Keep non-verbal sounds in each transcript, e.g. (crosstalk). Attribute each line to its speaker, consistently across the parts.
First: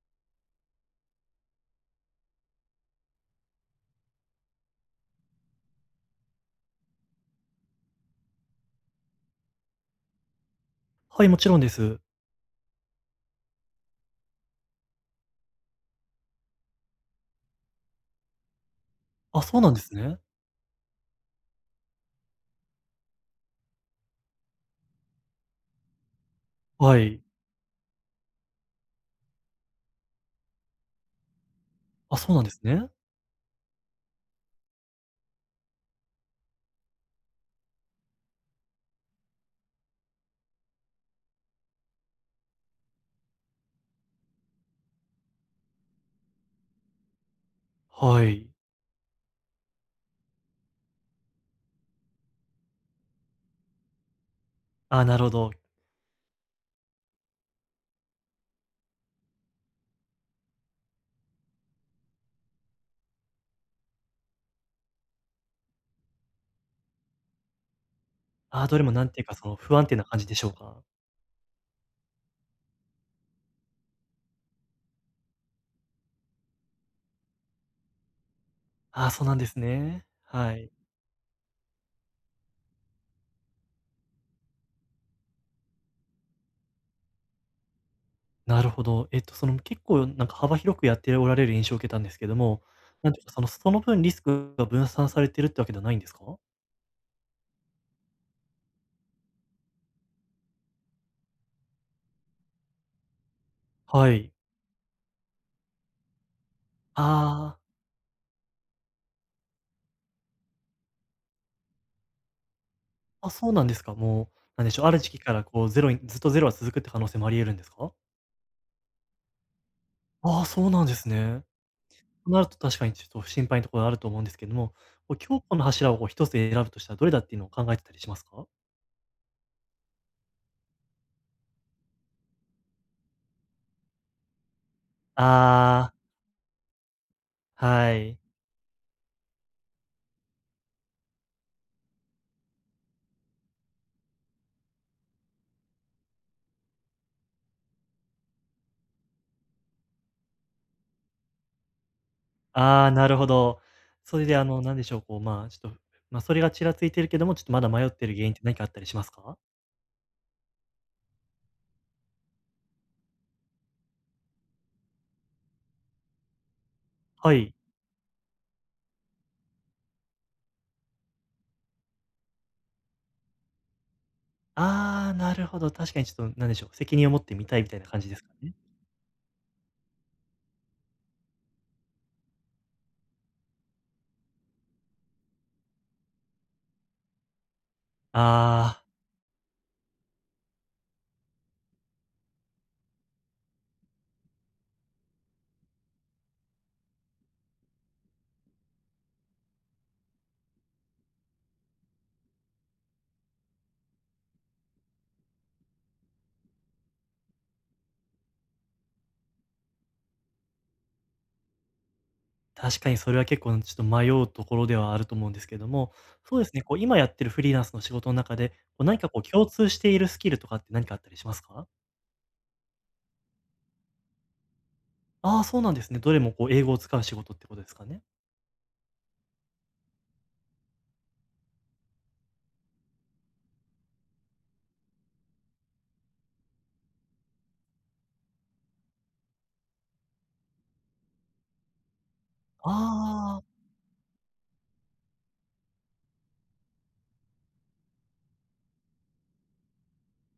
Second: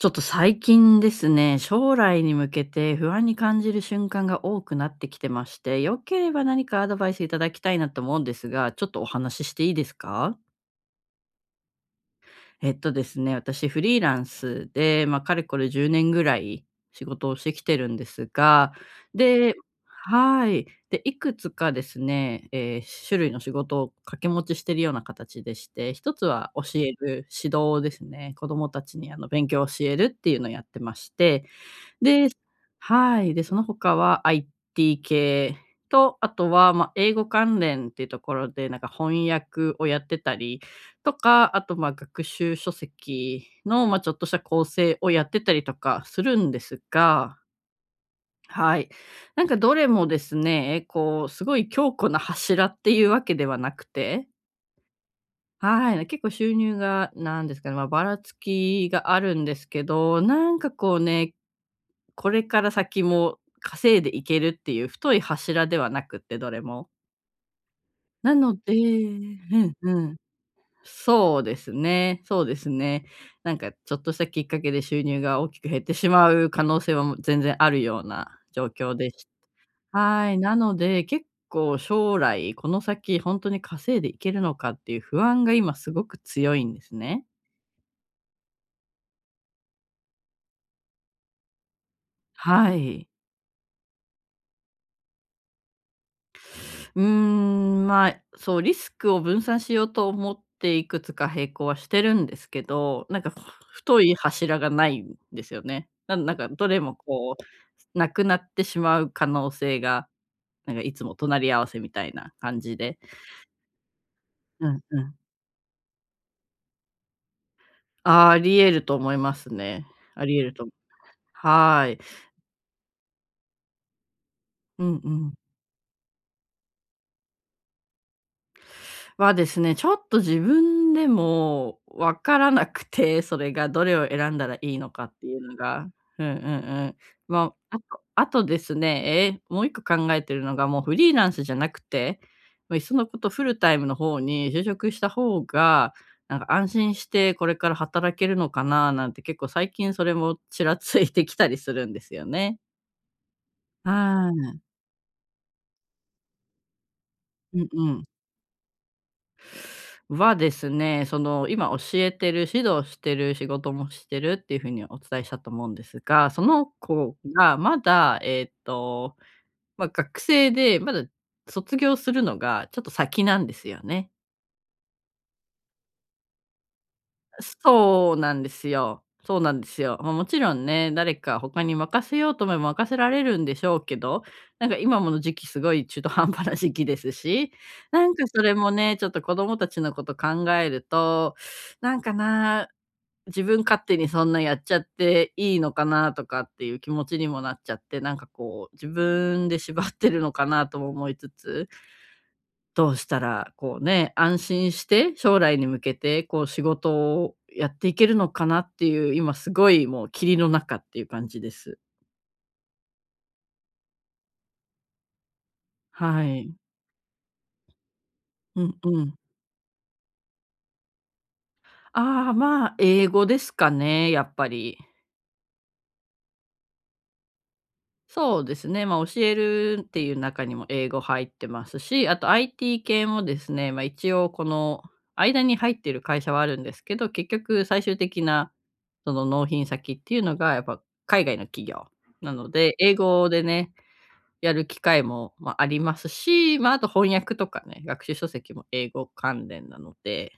Speaker 1: ちょっと最近ですね、将来に向けて不安に感じる瞬間が多くなってきてまして、よければ何かアドバイスいただきたいなと思うんですが、ちょっとお話ししていいですか？
Speaker 2: はい、もちろんです。
Speaker 1: えっとですね、私フリーランスで、まあ、かれこれ10年ぐらい仕事をしてきてるんですが、
Speaker 2: あ、
Speaker 1: で
Speaker 2: そうなんですね。
Speaker 1: はい。で、いくつかですね、種類の仕事を掛け持ちしているような形でして、一つは教え
Speaker 2: はい。
Speaker 1: る指導ですね。子どもたちに勉強を教えるっていうのをやってまして、
Speaker 2: あ、
Speaker 1: で
Speaker 2: そうなんですね。
Speaker 1: はい。で、その他は IT 系と、あとは、まあ、英語関連っていうところで、なんか翻訳をやってたりとか、あと、まあ、学習書籍の、まあ、ちょっとした構成をやってたりとかするんですが、
Speaker 2: はい。
Speaker 1: はい。なんかどれもですね、こう、すごい強固な柱っていうわけではなくて
Speaker 2: あ、なるほど。
Speaker 1: はい、結構収入がなんですかね、まあ、ばらつきがあるんですけど、なんかこうね、これから先も稼いでいけるっていう太い柱ではなくって、どれも。なの
Speaker 2: あ、
Speaker 1: で
Speaker 2: どれもなんていうか、その、
Speaker 1: うん
Speaker 2: 不安定
Speaker 1: う
Speaker 2: な
Speaker 1: ん。
Speaker 2: 感じでしょうか？
Speaker 1: そうですね、そうですね。なんかちょっとしたきっかけで収入が大きく減ってしまう可能性は、もう全然あるような状況で
Speaker 2: あ、そ
Speaker 1: し
Speaker 2: うなんですね。
Speaker 1: はい、
Speaker 2: は
Speaker 1: な
Speaker 2: い。
Speaker 1: ので、結構将来、この先本当に稼いでいけるのかっていう不安が今すごく強いんですね。
Speaker 2: なるほど。その、結構なんか幅広くやっておられる印象を受けたんですけども、
Speaker 1: はい。
Speaker 2: なんていうか、その、その分リスクが分散されてるってわけではないんですか？
Speaker 1: うーん、まあ、そう、リスクを分散しようと思っていくつか並行はしてるんですけど、なんかふ太
Speaker 2: は
Speaker 1: い
Speaker 2: い。
Speaker 1: 柱がないんですよね。なんなんかどれもこ
Speaker 2: ああ。
Speaker 1: う、なくなってしまう可能性が、なんかいつも隣り合わせみたいな感じで。
Speaker 2: あ、そうなんですか。もう、なん
Speaker 1: う
Speaker 2: でし
Speaker 1: ん
Speaker 2: ょう、ある
Speaker 1: う
Speaker 2: 時
Speaker 1: ん。
Speaker 2: 期からこうゼロにずっとゼロは続くって可能性もあり得るんですか？
Speaker 1: ああ、り得ると思いますね。あり
Speaker 2: あ
Speaker 1: 得
Speaker 2: あ、
Speaker 1: ると
Speaker 2: そ
Speaker 1: 思
Speaker 2: う
Speaker 1: う
Speaker 2: なんですね。
Speaker 1: はーい。
Speaker 2: となると確かにちょっと心配なところあると思うんですけども、
Speaker 1: うんう
Speaker 2: こう
Speaker 1: ん。
Speaker 2: 強固の柱をこう一つ選ぶとしたらどれだっていうのを考えてたりしますか？
Speaker 1: はですね、ちょっと自分でもわからなくて、(laughs) それがどれを選んだらいいのかっていうのが。
Speaker 2: ああ、
Speaker 1: うんうんうん。まあ、あ
Speaker 2: は
Speaker 1: と
Speaker 2: い。
Speaker 1: あとですね、もう一個考えてるのが、もうフリーランスじゃなくて、もういっそのことフルタイムの方に就職した方が、なんか安心してこれから働けるのかななんて結構最近それもちらついてきたりするんですよね。
Speaker 2: ああ、なるほど。それ
Speaker 1: は
Speaker 2: であ
Speaker 1: い。
Speaker 2: の、なんでしょう、こう、まあ、ちょっと、まあ、それがちらついてるけども、ちょっと
Speaker 1: う
Speaker 2: ま
Speaker 1: ん
Speaker 2: だ迷
Speaker 1: う
Speaker 2: っ
Speaker 1: ん
Speaker 2: てる原因って何かあったりしますか？
Speaker 1: はですね、その、今教えてる、指導してる、仕事もしてるっていう風にお伝えしたと思うんですが、その子
Speaker 2: はい。
Speaker 1: がまだ、まあ、学生で、まだ卒業するのがちょっと先なんですよね。
Speaker 2: ああ、なるほど、確かにちょっとなんでしょう、責任を持ってみたいみたいな感じ
Speaker 1: そう
Speaker 2: ですか
Speaker 1: なんで
Speaker 2: ね。
Speaker 1: すよ。そうなんですよ。まあ、もちろんね、誰か他に任せようと思えば任せられるんでしょうけど、なんか今もの時期すごい中途半端な時期ですし、なんかそれも
Speaker 2: ああ。
Speaker 1: ね、ちょっと子供たちのこと考えると、なんかな、自分勝手にそんなやっちゃっていいのかなとかっていう気持ちにもなっちゃって、なんかこう、自分で縛ってるのかなとも思いつつどうしたらこうね、安心して将来に向けてこう仕事をやっていけるのかなっていう、今すごいもう霧の中っていう感じです。
Speaker 2: 確かにそれは結構ちょっと迷うところではあると思うんですけども、
Speaker 1: は
Speaker 2: そうで
Speaker 1: い。
Speaker 2: すね、こう今やってるフリーランスの仕事の中で、こ
Speaker 1: うん
Speaker 2: う何
Speaker 1: う
Speaker 2: か
Speaker 1: ん。
Speaker 2: こう共通しているスキルとかって何かあったりしますか？
Speaker 1: ああ、まあ、英語ですかね、やっぱり。
Speaker 2: ああー、そうなんですね。どれもこう英語を使う仕事ってことですかね？
Speaker 1: そうですね、まあ、教えるっていう中にも英語入ってますし、あと IT 系もですね、まあ、一応この間に入ってる会社はあるんですけど、結局最終的なその納品先っていうのがやっぱ海外の企業なので、英語で
Speaker 2: ああ、
Speaker 1: ねやる機会も、まあ、ありますし、まあ、あと翻訳とかね、学習書籍も英語関連なので、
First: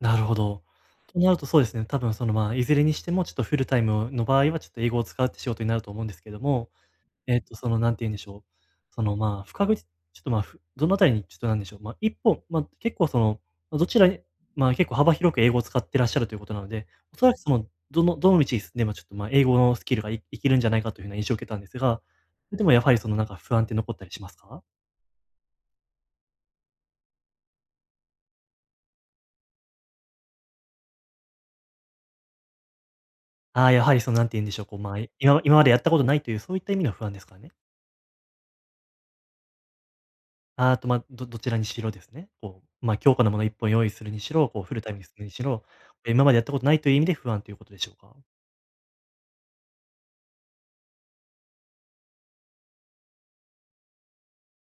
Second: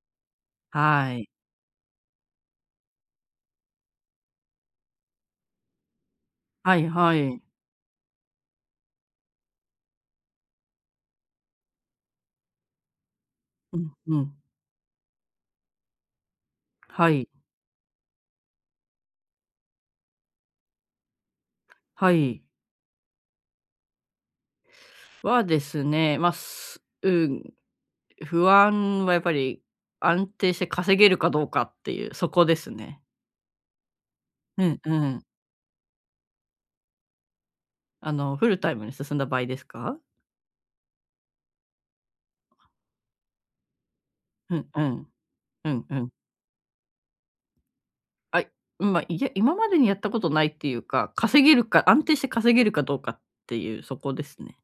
Speaker 2: なるほど。
Speaker 1: は
Speaker 2: と
Speaker 1: い。
Speaker 2: なるとそうですね、多分その、まあ、いずれにしてもちょっとフルタイムの場合はちょっと英語を使うって仕事になると思うんですけども
Speaker 1: はいはい。
Speaker 2: その、なんて言うんでしょう、その、まあ、不確実ちょっと、まあ、どのあたりにちょっとなんでしょう、まあ、一本、まあ、結構その、
Speaker 1: う
Speaker 2: ま、ど
Speaker 1: ん
Speaker 2: ちら
Speaker 1: う
Speaker 2: に
Speaker 1: ん。
Speaker 2: まあ、結構幅広く英語を使ってらっしゃるということなので、
Speaker 1: は
Speaker 2: おそ
Speaker 1: い、
Speaker 2: らくその、どの道に進んでもちょっと、まあ、英語のスキルが生きるんじゃないかというふうな印象を受けたんですが、
Speaker 1: はい。
Speaker 2: でもやはりその、なんか不安って残ったりしますか？
Speaker 1: はですね、まあ、すうん、不安はやっぱり安定して稼げるかどうかっていう、そこですね。
Speaker 2: ああ、やはりその、なんて言うんでしょ
Speaker 1: う
Speaker 2: う、こう、
Speaker 1: ん
Speaker 2: ま
Speaker 1: う
Speaker 2: あ、
Speaker 1: ん。
Speaker 2: 今までやったことないというそういった意味の不安ですからね？
Speaker 1: あの、フルタイムに進んだ場合ですか？
Speaker 2: あ、あと、まあ、どちらにしろですね、こう、まあ、強固なもの一本用意するにしろ、
Speaker 1: う
Speaker 2: こう
Speaker 1: ん
Speaker 2: フ
Speaker 1: う
Speaker 2: ルタイムに
Speaker 1: ん。
Speaker 2: するにしろ、
Speaker 1: うんうん。
Speaker 2: 今までやったことないという意味で不安ということでしょうか？
Speaker 1: あいまあ、いや、今までにやったことないっていうか、稼げるか安定して稼げるかどうかっていう、そこですね。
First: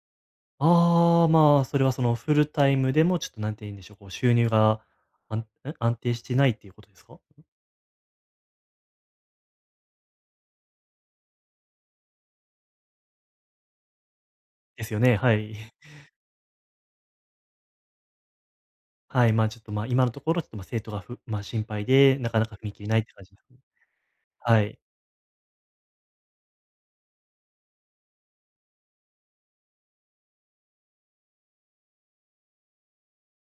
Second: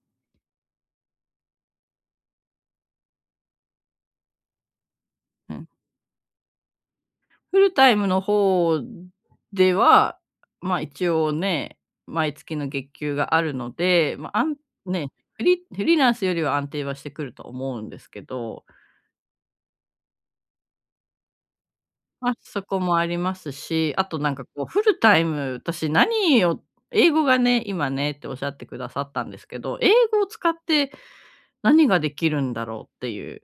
Speaker 2: ああ、まあ、それはそのフルタイムでもちょっとなんて言うんでしょう、こう収入があん
Speaker 1: うん、
Speaker 2: 安定してないっていうことですか？
Speaker 1: フルタイムの方では、ま、一応ね、毎月の月給があるので、まあ、あん
Speaker 2: ですよ
Speaker 1: ね、
Speaker 2: ね、は
Speaker 1: フ
Speaker 2: い。
Speaker 1: リフ
Speaker 2: (laughs)
Speaker 1: リーランスよりは安定はしてくると思うんですけど、
Speaker 2: はい、まあ、ちょっと、ま、今のところちょっと、ま、生徒がまあ、心配で、な
Speaker 1: まあ、
Speaker 2: かなか踏
Speaker 1: そ
Speaker 2: み
Speaker 1: こ
Speaker 2: 切れ
Speaker 1: も
Speaker 2: ないっ
Speaker 1: あ
Speaker 2: て
Speaker 1: り
Speaker 2: 感じ
Speaker 1: ま
Speaker 2: です
Speaker 1: す
Speaker 2: ね。
Speaker 1: し、あとなんか
Speaker 2: は
Speaker 1: こう
Speaker 2: い。
Speaker 1: フルタイム、私何を英語がね、今ねっておっしゃってくださったんですけど、英語を使って何ができるんだろうっていう。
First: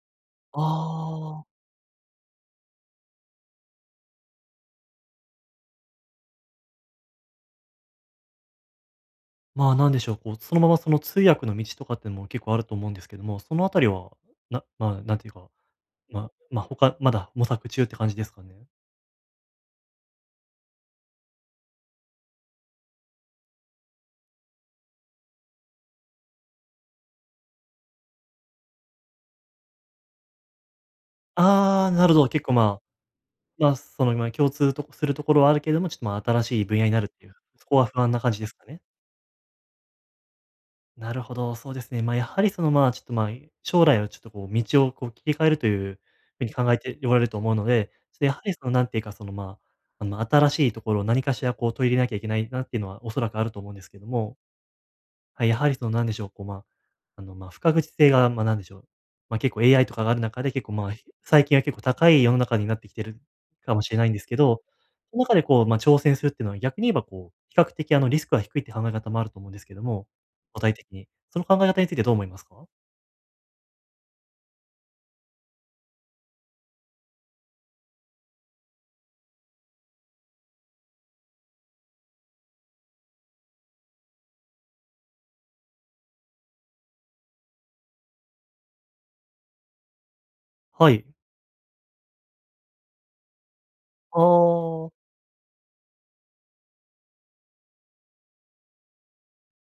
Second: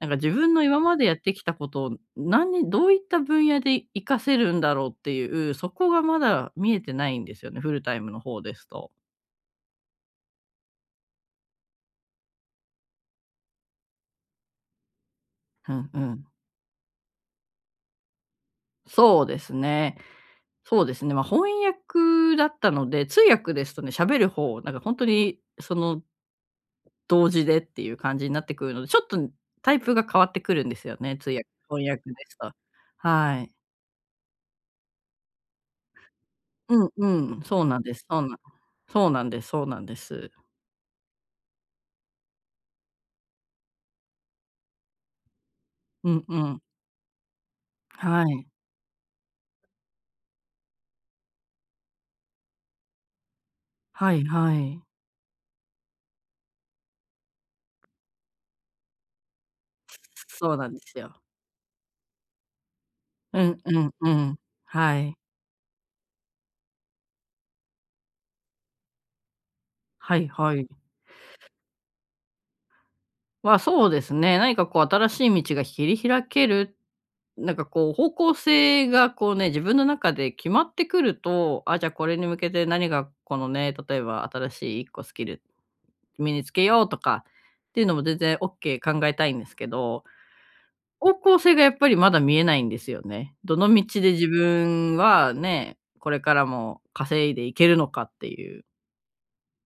Speaker 1: なんか自分の今までやってき
Speaker 2: ああ、
Speaker 1: たことを、何にどういった分野で活かせるんだろうっていう、そこがまだ見えてないんですよね、フルタイムの方ですと。
Speaker 2: まあ、なんでしょう、こう、そのままその通訳の道とかってのも結構あると思うんですけども、そのあたりは、まあ、なんていうか、
Speaker 1: うんう
Speaker 2: ま
Speaker 1: ん。
Speaker 2: あ他まだ模索中って感じですかね？
Speaker 1: そうですね。そうですね、まあ、翻訳だったので、通訳ですとね、喋る方、なんか本当にその同時でっていう感じになってくるので、ちょっとタイプが変わってくるんですよね、通訳
Speaker 2: あ
Speaker 1: 翻
Speaker 2: あ、
Speaker 1: 訳
Speaker 2: な
Speaker 1: で
Speaker 2: るほど、
Speaker 1: す
Speaker 2: 結
Speaker 1: と。
Speaker 2: 構まあ
Speaker 1: はい。
Speaker 2: まあ、その、まあ、共通とするところはあるけれども、ちょっと、まあ、新しい分
Speaker 1: う
Speaker 2: 野
Speaker 1: ん
Speaker 2: になる
Speaker 1: う
Speaker 2: っていう、
Speaker 1: ん、そう
Speaker 2: そこ
Speaker 1: なん
Speaker 2: は
Speaker 1: で
Speaker 2: 不
Speaker 1: す、
Speaker 2: 安
Speaker 1: そ
Speaker 2: な
Speaker 1: うな
Speaker 2: 感
Speaker 1: ん
Speaker 2: じですかね。
Speaker 1: そうなんですそうなんです。
Speaker 2: なるほど、そうですね。まあ、やはり、その、まあ、ちょっと、まあ、将来をちょっと、こう、道を、こう、切り替えるという
Speaker 1: うんう
Speaker 2: 風に
Speaker 1: ん、
Speaker 2: 考えておられると思うので、ちょっ
Speaker 1: は
Speaker 2: とやは
Speaker 1: い。
Speaker 2: り、その、なんていうか、その、まあ、あの、新しいところを何かしら、こう、取り入れなきゃいけないなっていうのはおそらくあると思うんですけど
Speaker 1: はい
Speaker 2: も
Speaker 1: はい。
Speaker 2: はい、やはりそのなんでしょう、こう、まあ、あの、まあ、不確実性が、まあ、なんでしょう、まあ、結構 AI とかがある中で
Speaker 1: そう
Speaker 2: 結
Speaker 1: なん
Speaker 2: 構、
Speaker 1: で
Speaker 2: まあ、
Speaker 1: すよ。
Speaker 2: 最近は結構高い世の中になってきてる
Speaker 1: うん
Speaker 2: か
Speaker 1: う
Speaker 2: も
Speaker 1: ん
Speaker 2: しれな
Speaker 1: う
Speaker 2: いんですけ
Speaker 1: ん。
Speaker 2: ど、
Speaker 1: はい。
Speaker 2: その中でこう、まあ、挑戦するっていうのは逆に言えばこう、比較的あのリスクが低いって考え方もあると思うんですけども、
Speaker 1: はいは
Speaker 2: 具
Speaker 1: い。
Speaker 2: 体的に。その考え方についてどう思いますか？
Speaker 1: まあ、そうですね、何かこう新しい道が切り開ける、なんかこう方向性がこうね、自分の中で決まってくると、あ、じゃあこれに向けて何がこのね、例えば新しい1個スキル身につけようとかっていうのも全然オッケー考えたいんですけど、
Speaker 2: はい。
Speaker 1: 方向性がやっぱりまだ見えないんですよね。どの道で
Speaker 2: あ
Speaker 1: 自
Speaker 2: あ、
Speaker 1: 分はね、これからも稼いでいけるのかっていう。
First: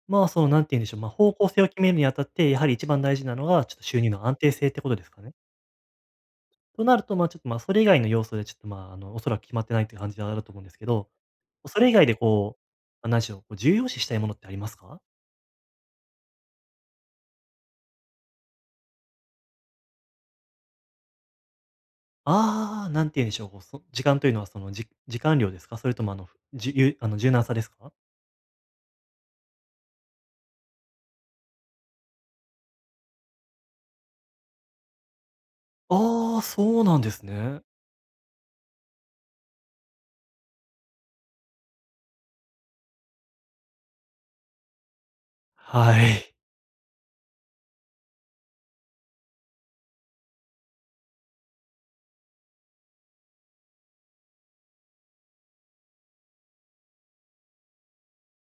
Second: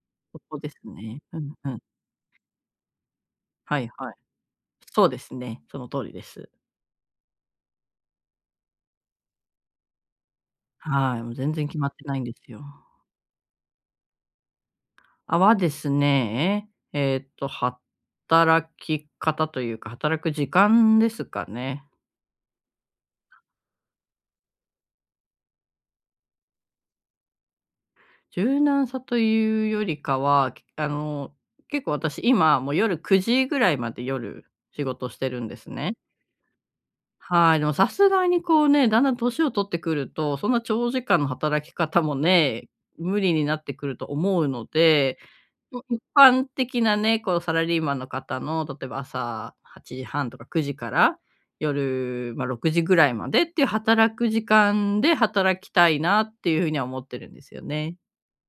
Speaker 2: まあ、
Speaker 1: そ
Speaker 2: その、
Speaker 1: こ
Speaker 2: なん
Speaker 1: で
Speaker 2: て
Speaker 1: す
Speaker 2: 言うんでしょう、まあ、
Speaker 1: ね。
Speaker 2: 方
Speaker 1: う
Speaker 2: 向
Speaker 1: ん
Speaker 2: 性を
Speaker 1: うん。
Speaker 2: 決めるにあたって、やはり一番大事なのが、ちょっ
Speaker 1: は
Speaker 2: と
Speaker 1: い
Speaker 2: 収
Speaker 1: は
Speaker 2: 入
Speaker 1: い。
Speaker 2: の安定性ってことで
Speaker 1: そう
Speaker 2: す
Speaker 1: で
Speaker 2: かね？
Speaker 1: すね、その通りです。
Speaker 2: となると、まあ、ちょっと、まあ、それ以外の要素でちょっと、まあ、あの、おそらく決まってないっていう感じであると思うんですけど、
Speaker 1: はい、もう全然決
Speaker 2: そ
Speaker 1: ま
Speaker 2: れ以
Speaker 1: って
Speaker 2: 外
Speaker 1: な
Speaker 2: で
Speaker 1: いんです
Speaker 2: こう、
Speaker 1: よ。
Speaker 2: ま、何でしょう、こう重要視したいものってありますか？
Speaker 1: あはですね、働き方というか、働く時間ですかね。
Speaker 2: ああー、なんて言うんでしょう、こう、時間というのはその、時間量ですか？それともあの、ふじゅあの、柔軟さですか？
Speaker 1: 柔軟さというよりかは、あの、結構私今、もう夜9時ぐらいまで夜、仕事してるんですね。
Speaker 2: ああー、そうなんです
Speaker 1: はい、
Speaker 2: ね。
Speaker 1: でもさすがにこうね、だんだん年を取ってくると、そんな長時間の働き方もね、無理になってくると思うのでもう一
Speaker 2: はい。
Speaker 1: 般的なね、こうサラリーマンの方の、例えば朝8時半とか9時から夜、ま、6時ぐらいまでっていう働く時間で働きたいなっていう風には思ってるんですよね。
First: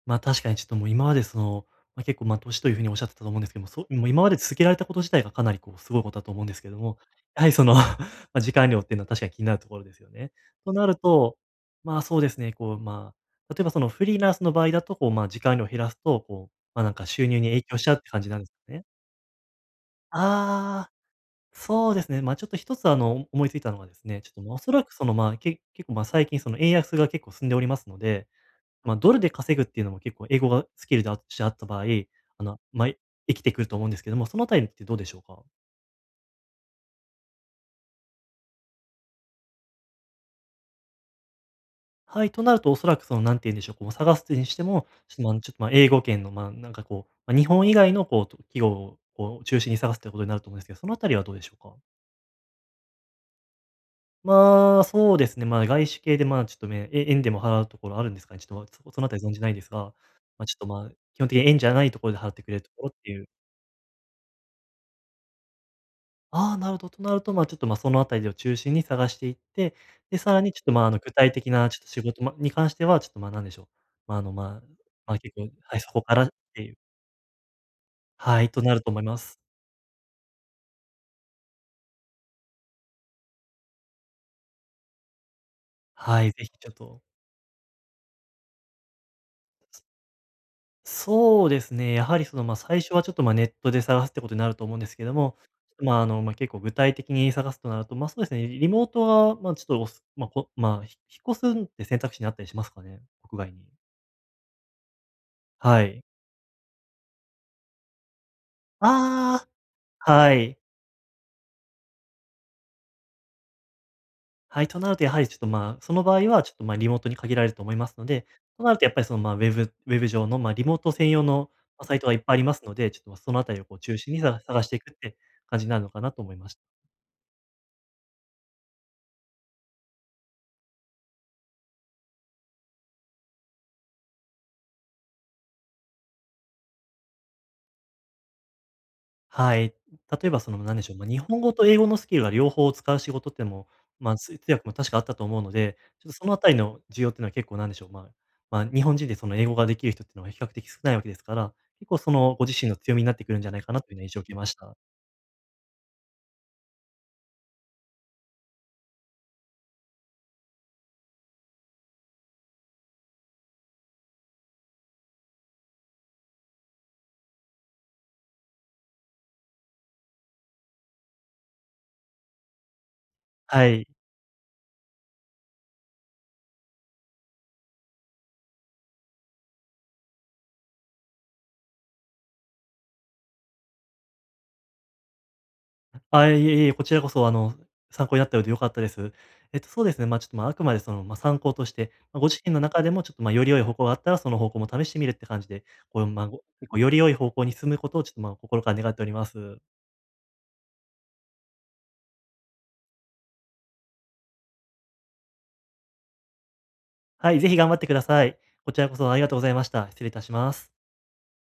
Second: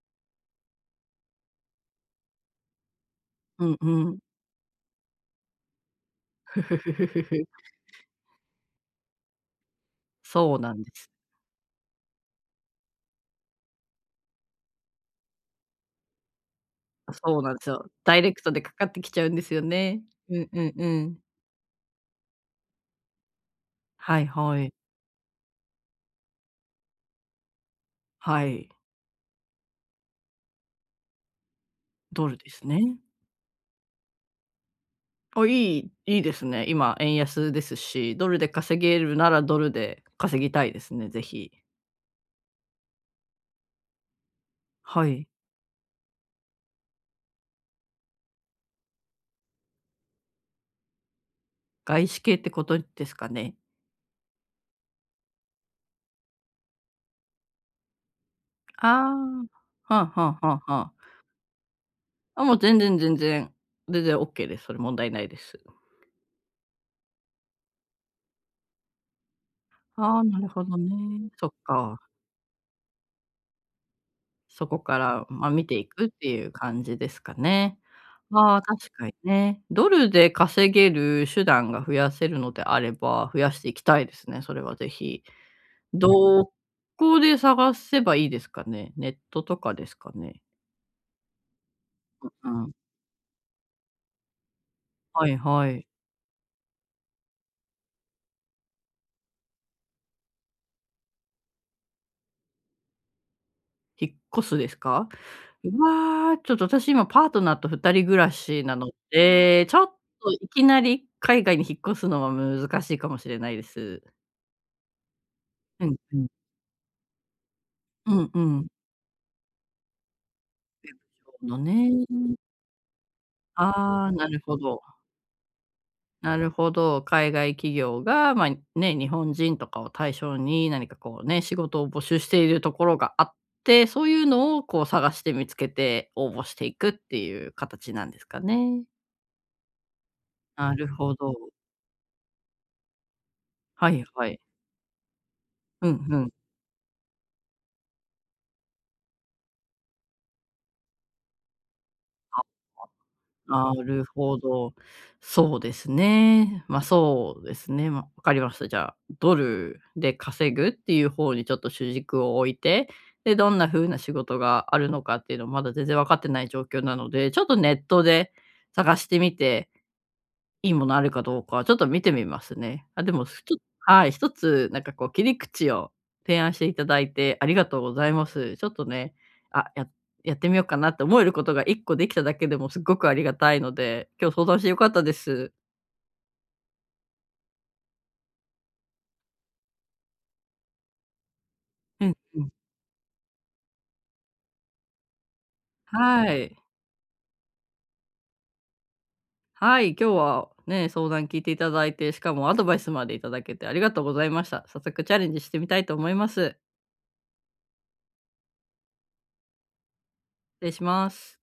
Speaker 2: まあ、確かにちょっともう今までその、まあ、結構、ま、年というふうにおっしゃってたと思うんですけど
Speaker 1: う
Speaker 2: も、
Speaker 1: ん
Speaker 2: そう
Speaker 1: う
Speaker 2: もう
Speaker 1: ん。
Speaker 2: 今まで続けられたこと自体がかなりこうすごいことだと思う
Speaker 1: (laughs)
Speaker 2: んで
Speaker 1: ふ
Speaker 2: すけ
Speaker 1: ふ
Speaker 2: ど
Speaker 1: ふ
Speaker 2: も、
Speaker 1: ふふふ。
Speaker 2: やはりその (laughs)、ま、時間量っていうのは確かに気になるところですよね。
Speaker 1: そうな
Speaker 2: と
Speaker 1: ん
Speaker 2: な
Speaker 1: で
Speaker 2: る
Speaker 1: す。
Speaker 2: と、まあ、そうですね、こう、まあ、例えばそのフリーランスの場合だと、こう、ま、時間量を減らすと、こう、ま、なんか収
Speaker 1: そ
Speaker 2: 入
Speaker 1: う
Speaker 2: に
Speaker 1: なんで
Speaker 2: 影
Speaker 1: す
Speaker 2: 響し
Speaker 1: よ。
Speaker 2: ちゃうって
Speaker 1: ダイ
Speaker 2: 感じ
Speaker 1: レ
Speaker 2: な
Speaker 1: ク
Speaker 2: んです
Speaker 1: トでか
Speaker 2: よ
Speaker 1: か
Speaker 2: ね。
Speaker 1: ってきちゃうんですよね。うんうんう
Speaker 2: ああ、
Speaker 1: ん。
Speaker 2: そうですね。ま、ちょっと一つあの、思いついたのはです
Speaker 1: は
Speaker 2: ね、
Speaker 1: い
Speaker 2: ちょっと、ま、お
Speaker 1: は
Speaker 2: そ
Speaker 1: い。
Speaker 2: らくその、ま、結構、ま、最近その円安が結構進んでおりますので
Speaker 1: はい。
Speaker 2: まあ、ドルで稼ぐっていうのも結構英語がスキルでしてあった場合、
Speaker 1: ドル
Speaker 2: あ
Speaker 1: で
Speaker 2: の、
Speaker 1: すね。
Speaker 2: まあ、生きてくると思うんですけども、そのあたりってどうでしょうか？
Speaker 1: あ、いいですね。今円安ですし、ドルで稼げるならドルで稼ぎたいですね、ぜひ。
Speaker 2: はい、となるとおそらくその何て言うんでしょう、こう探すにしても、
Speaker 1: は
Speaker 2: ちょっと、
Speaker 1: い。
Speaker 2: まあ、ちょっと、ま、英語圏の、まあ、なんかこう、まあ、日本以外のこう、企業をこう中心に探すってことになると思うんですけど、そのあたりはどうでしょうか？
Speaker 1: 外資系ってことですかね。
Speaker 2: まあ、そうですね、まあ、外資系で、まあ、ちょっとね、円でも払うところあるんですかね？ちょっと、
Speaker 1: あ
Speaker 2: そのあたり存じないですが、
Speaker 1: あ、はあはあは
Speaker 2: まあ、
Speaker 1: あ
Speaker 2: ちょっ
Speaker 1: は
Speaker 2: と、まあ、
Speaker 1: あ。
Speaker 2: 基本的に円じゃないところで払って
Speaker 1: あ、
Speaker 2: く
Speaker 1: も
Speaker 2: れ
Speaker 1: う
Speaker 2: ると
Speaker 1: 全
Speaker 2: ころっ
Speaker 1: 然
Speaker 2: て
Speaker 1: 全
Speaker 2: いう
Speaker 1: 然、全然オッケーです。それ問題ないです。
Speaker 2: ああ、なるほど。となると、まあ、ちょっと、まあ、そのあたりを中心に探していって、
Speaker 1: あ
Speaker 2: で、
Speaker 1: あ、
Speaker 2: さ
Speaker 1: な
Speaker 2: ら
Speaker 1: る
Speaker 2: にち
Speaker 1: ほ
Speaker 2: ょっと、
Speaker 1: ど
Speaker 2: まあ、あ
Speaker 1: ね。
Speaker 2: の、具体
Speaker 1: そ
Speaker 2: 的
Speaker 1: っ
Speaker 2: なちょっと
Speaker 1: か。
Speaker 2: 仕事、ま、に関しては、ちょっと、まあ、なんでしょう、まあ、あの、まあ
Speaker 1: そこか
Speaker 2: まあ、
Speaker 1: ら、
Speaker 2: 結構、
Speaker 1: ま、見て
Speaker 2: はい、
Speaker 1: い
Speaker 2: そこ
Speaker 1: くっ
Speaker 2: から
Speaker 1: て
Speaker 2: っ
Speaker 1: いう
Speaker 2: ていう
Speaker 1: 感じですかね。
Speaker 2: はい、
Speaker 1: ああ、
Speaker 2: となる
Speaker 1: 確
Speaker 2: と思い
Speaker 1: かに
Speaker 2: ます。
Speaker 1: ね。ドルで稼げる手段が増やせるのであれば、増やしていきたいですね、それはぜひ。
Speaker 2: はい、ぜ
Speaker 1: ど
Speaker 2: ひちょっと
Speaker 1: こで探せばいいですかね？ネットとかですかね？
Speaker 2: そうですね、やはりその、
Speaker 1: う
Speaker 2: まあ、
Speaker 1: ん。
Speaker 2: 最初はちょっと、まあ、ネットで探すってことになると思うんですけど
Speaker 1: はい
Speaker 2: も、
Speaker 1: はい。
Speaker 2: まあ、あの、まあ、結構具体的に探すとなると、まあ、そうですね、リモートは、まあ、ちょっと、まあ、まあ、引っ越すって選択肢にあったりしますかね？国外に。
Speaker 1: 引っ越すですか？う
Speaker 2: はい。
Speaker 1: わ、ちょっと私今パートナーと二人暮らしなの
Speaker 2: あ
Speaker 1: で、ちょっ
Speaker 2: あ、
Speaker 1: と
Speaker 2: は
Speaker 1: い
Speaker 2: い。
Speaker 1: きなり海外に引っ越すのは難しいかもしれないです。
Speaker 2: はい、となるとやはりちょっと、まあ、
Speaker 1: う
Speaker 2: そ
Speaker 1: ん
Speaker 2: の
Speaker 1: う
Speaker 2: 場
Speaker 1: ん。
Speaker 2: 合はちょっと、ま、リモートに限られると思いますの
Speaker 1: う
Speaker 2: で、
Speaker 1: んう
Speaker 2: と
Speaker 1: ん。
Speaker 2: なるとやっぱりその、まあ、ウェブ上の、まあ、リモート専用
Speaker 1: そう
Speaker 2: の、
Speaker 1: の
Speaker 2: ま、サイ
Speaker 1: ね。
Speaker 2: トがいっぱいありますので、ちょっと、ま、そのあたりをこう中
Speaker 1: ああ、
Speaker 2: 心に
Speaker 1: なるほ
Speaker 2: 探してい
Speaker 1: ど。
Speaker 2: くって感じになるのかなと思
Speaker 1: な
Speaker 2: いま
Speaker 1: る
Speaker 2: した
Speaker 1: ほど。海外企業が、まあ、ね、日本人とかを対象に何かこうね、仕事を募集しているところがあって、そういうのをこう探して見つけて応募していくっていう形なんですかね。
Speaker 2: はい。例えばその、
Speaker 1: な
Speaker 2: なんで
Speaker 1: る
Speaker 2: しょう、まあ、
Speaker 1: ほ
Speaker 2: 日
Speaker 1: ど。
Speaker 2: 本語と英語のスキルが両方使う仕事ってのも、
Speaker 1: はい
Speaker 2: まあ、
Speaker 1: はい。
Speaker 2: 通訳も確かあったと思うので、
Speaker 1: うん
Speaker 2: ちょっ
Speaker 1: う
Speaker 2: とそ
Speaker 1: ん。
Speaker 2: のあたりの需要っていうのは結構なんでしょう、まあ、まあ、日本人でその英語ができる人っていうのは比較的少ないわけですから、結構そのご自身の強みになってくるんじゃない
Speaker 1: あ、
Speaker 2: かな
Speaker 1: な
Speaker 2: というような
Speaker 1: る
Speaker 2: 印象を受け
Speaker 1: ほ
Speaker 2: まし
Speaker 1: ど。
Speaker 2: た。
Speaker 1: そうですね。ま、そうですね。まあ、わかりました。じゃあ、ドルで稼ぐっていう方にちょっと主軸を置いて、で、どんな風な仕事があるのかっていうのまだ全然分かってない状況なので、ちょっとネットで探してみていいものあるかどうか、ちょっと見てみますね。あ、でも、ちょ
Speaker 2: はい。
Speaker 1: はい、1つなんかこう切り口を提案していただいてありがとうございます。ちょっとね、あ、ややってみようかなって思えることが一個できただけでもすっごくありがたいので、今日相談してよかったです。
Speaker 2: あ、いえいえ、こちらこそ、あの、参考になったようで良かったです。そうですね、まあ、ちょっと、まあ、あくまで、その、まあ、参考として、
Speaker 1: うん
Speaker 2: まあ、ご自
Speaker 1: うん。
Speaker 2: 身の中でも、ちょっと、まあ、より良い方向があったら、その方向も試してみるって感じで、こう、ま
Speaker 1: は
Speaker 2: あ、ご
Speaker 1: い。
Speaker 2: 結構より良い方向に進むことを、ちょっと、まあ、心から願っております。
Speaker 1: はい、今日はね、相談聞いていただいて、しかもアドバイスまでいただけてありがとうございました。早速チャレンジしてみたいと思います。
Speaker 2: はい、ぜひ頑張ってください。こちらこそありがとうございました。失礼いたしま
Speaker 1: 失礼
Speaker 2: す。
Speaker 1: します。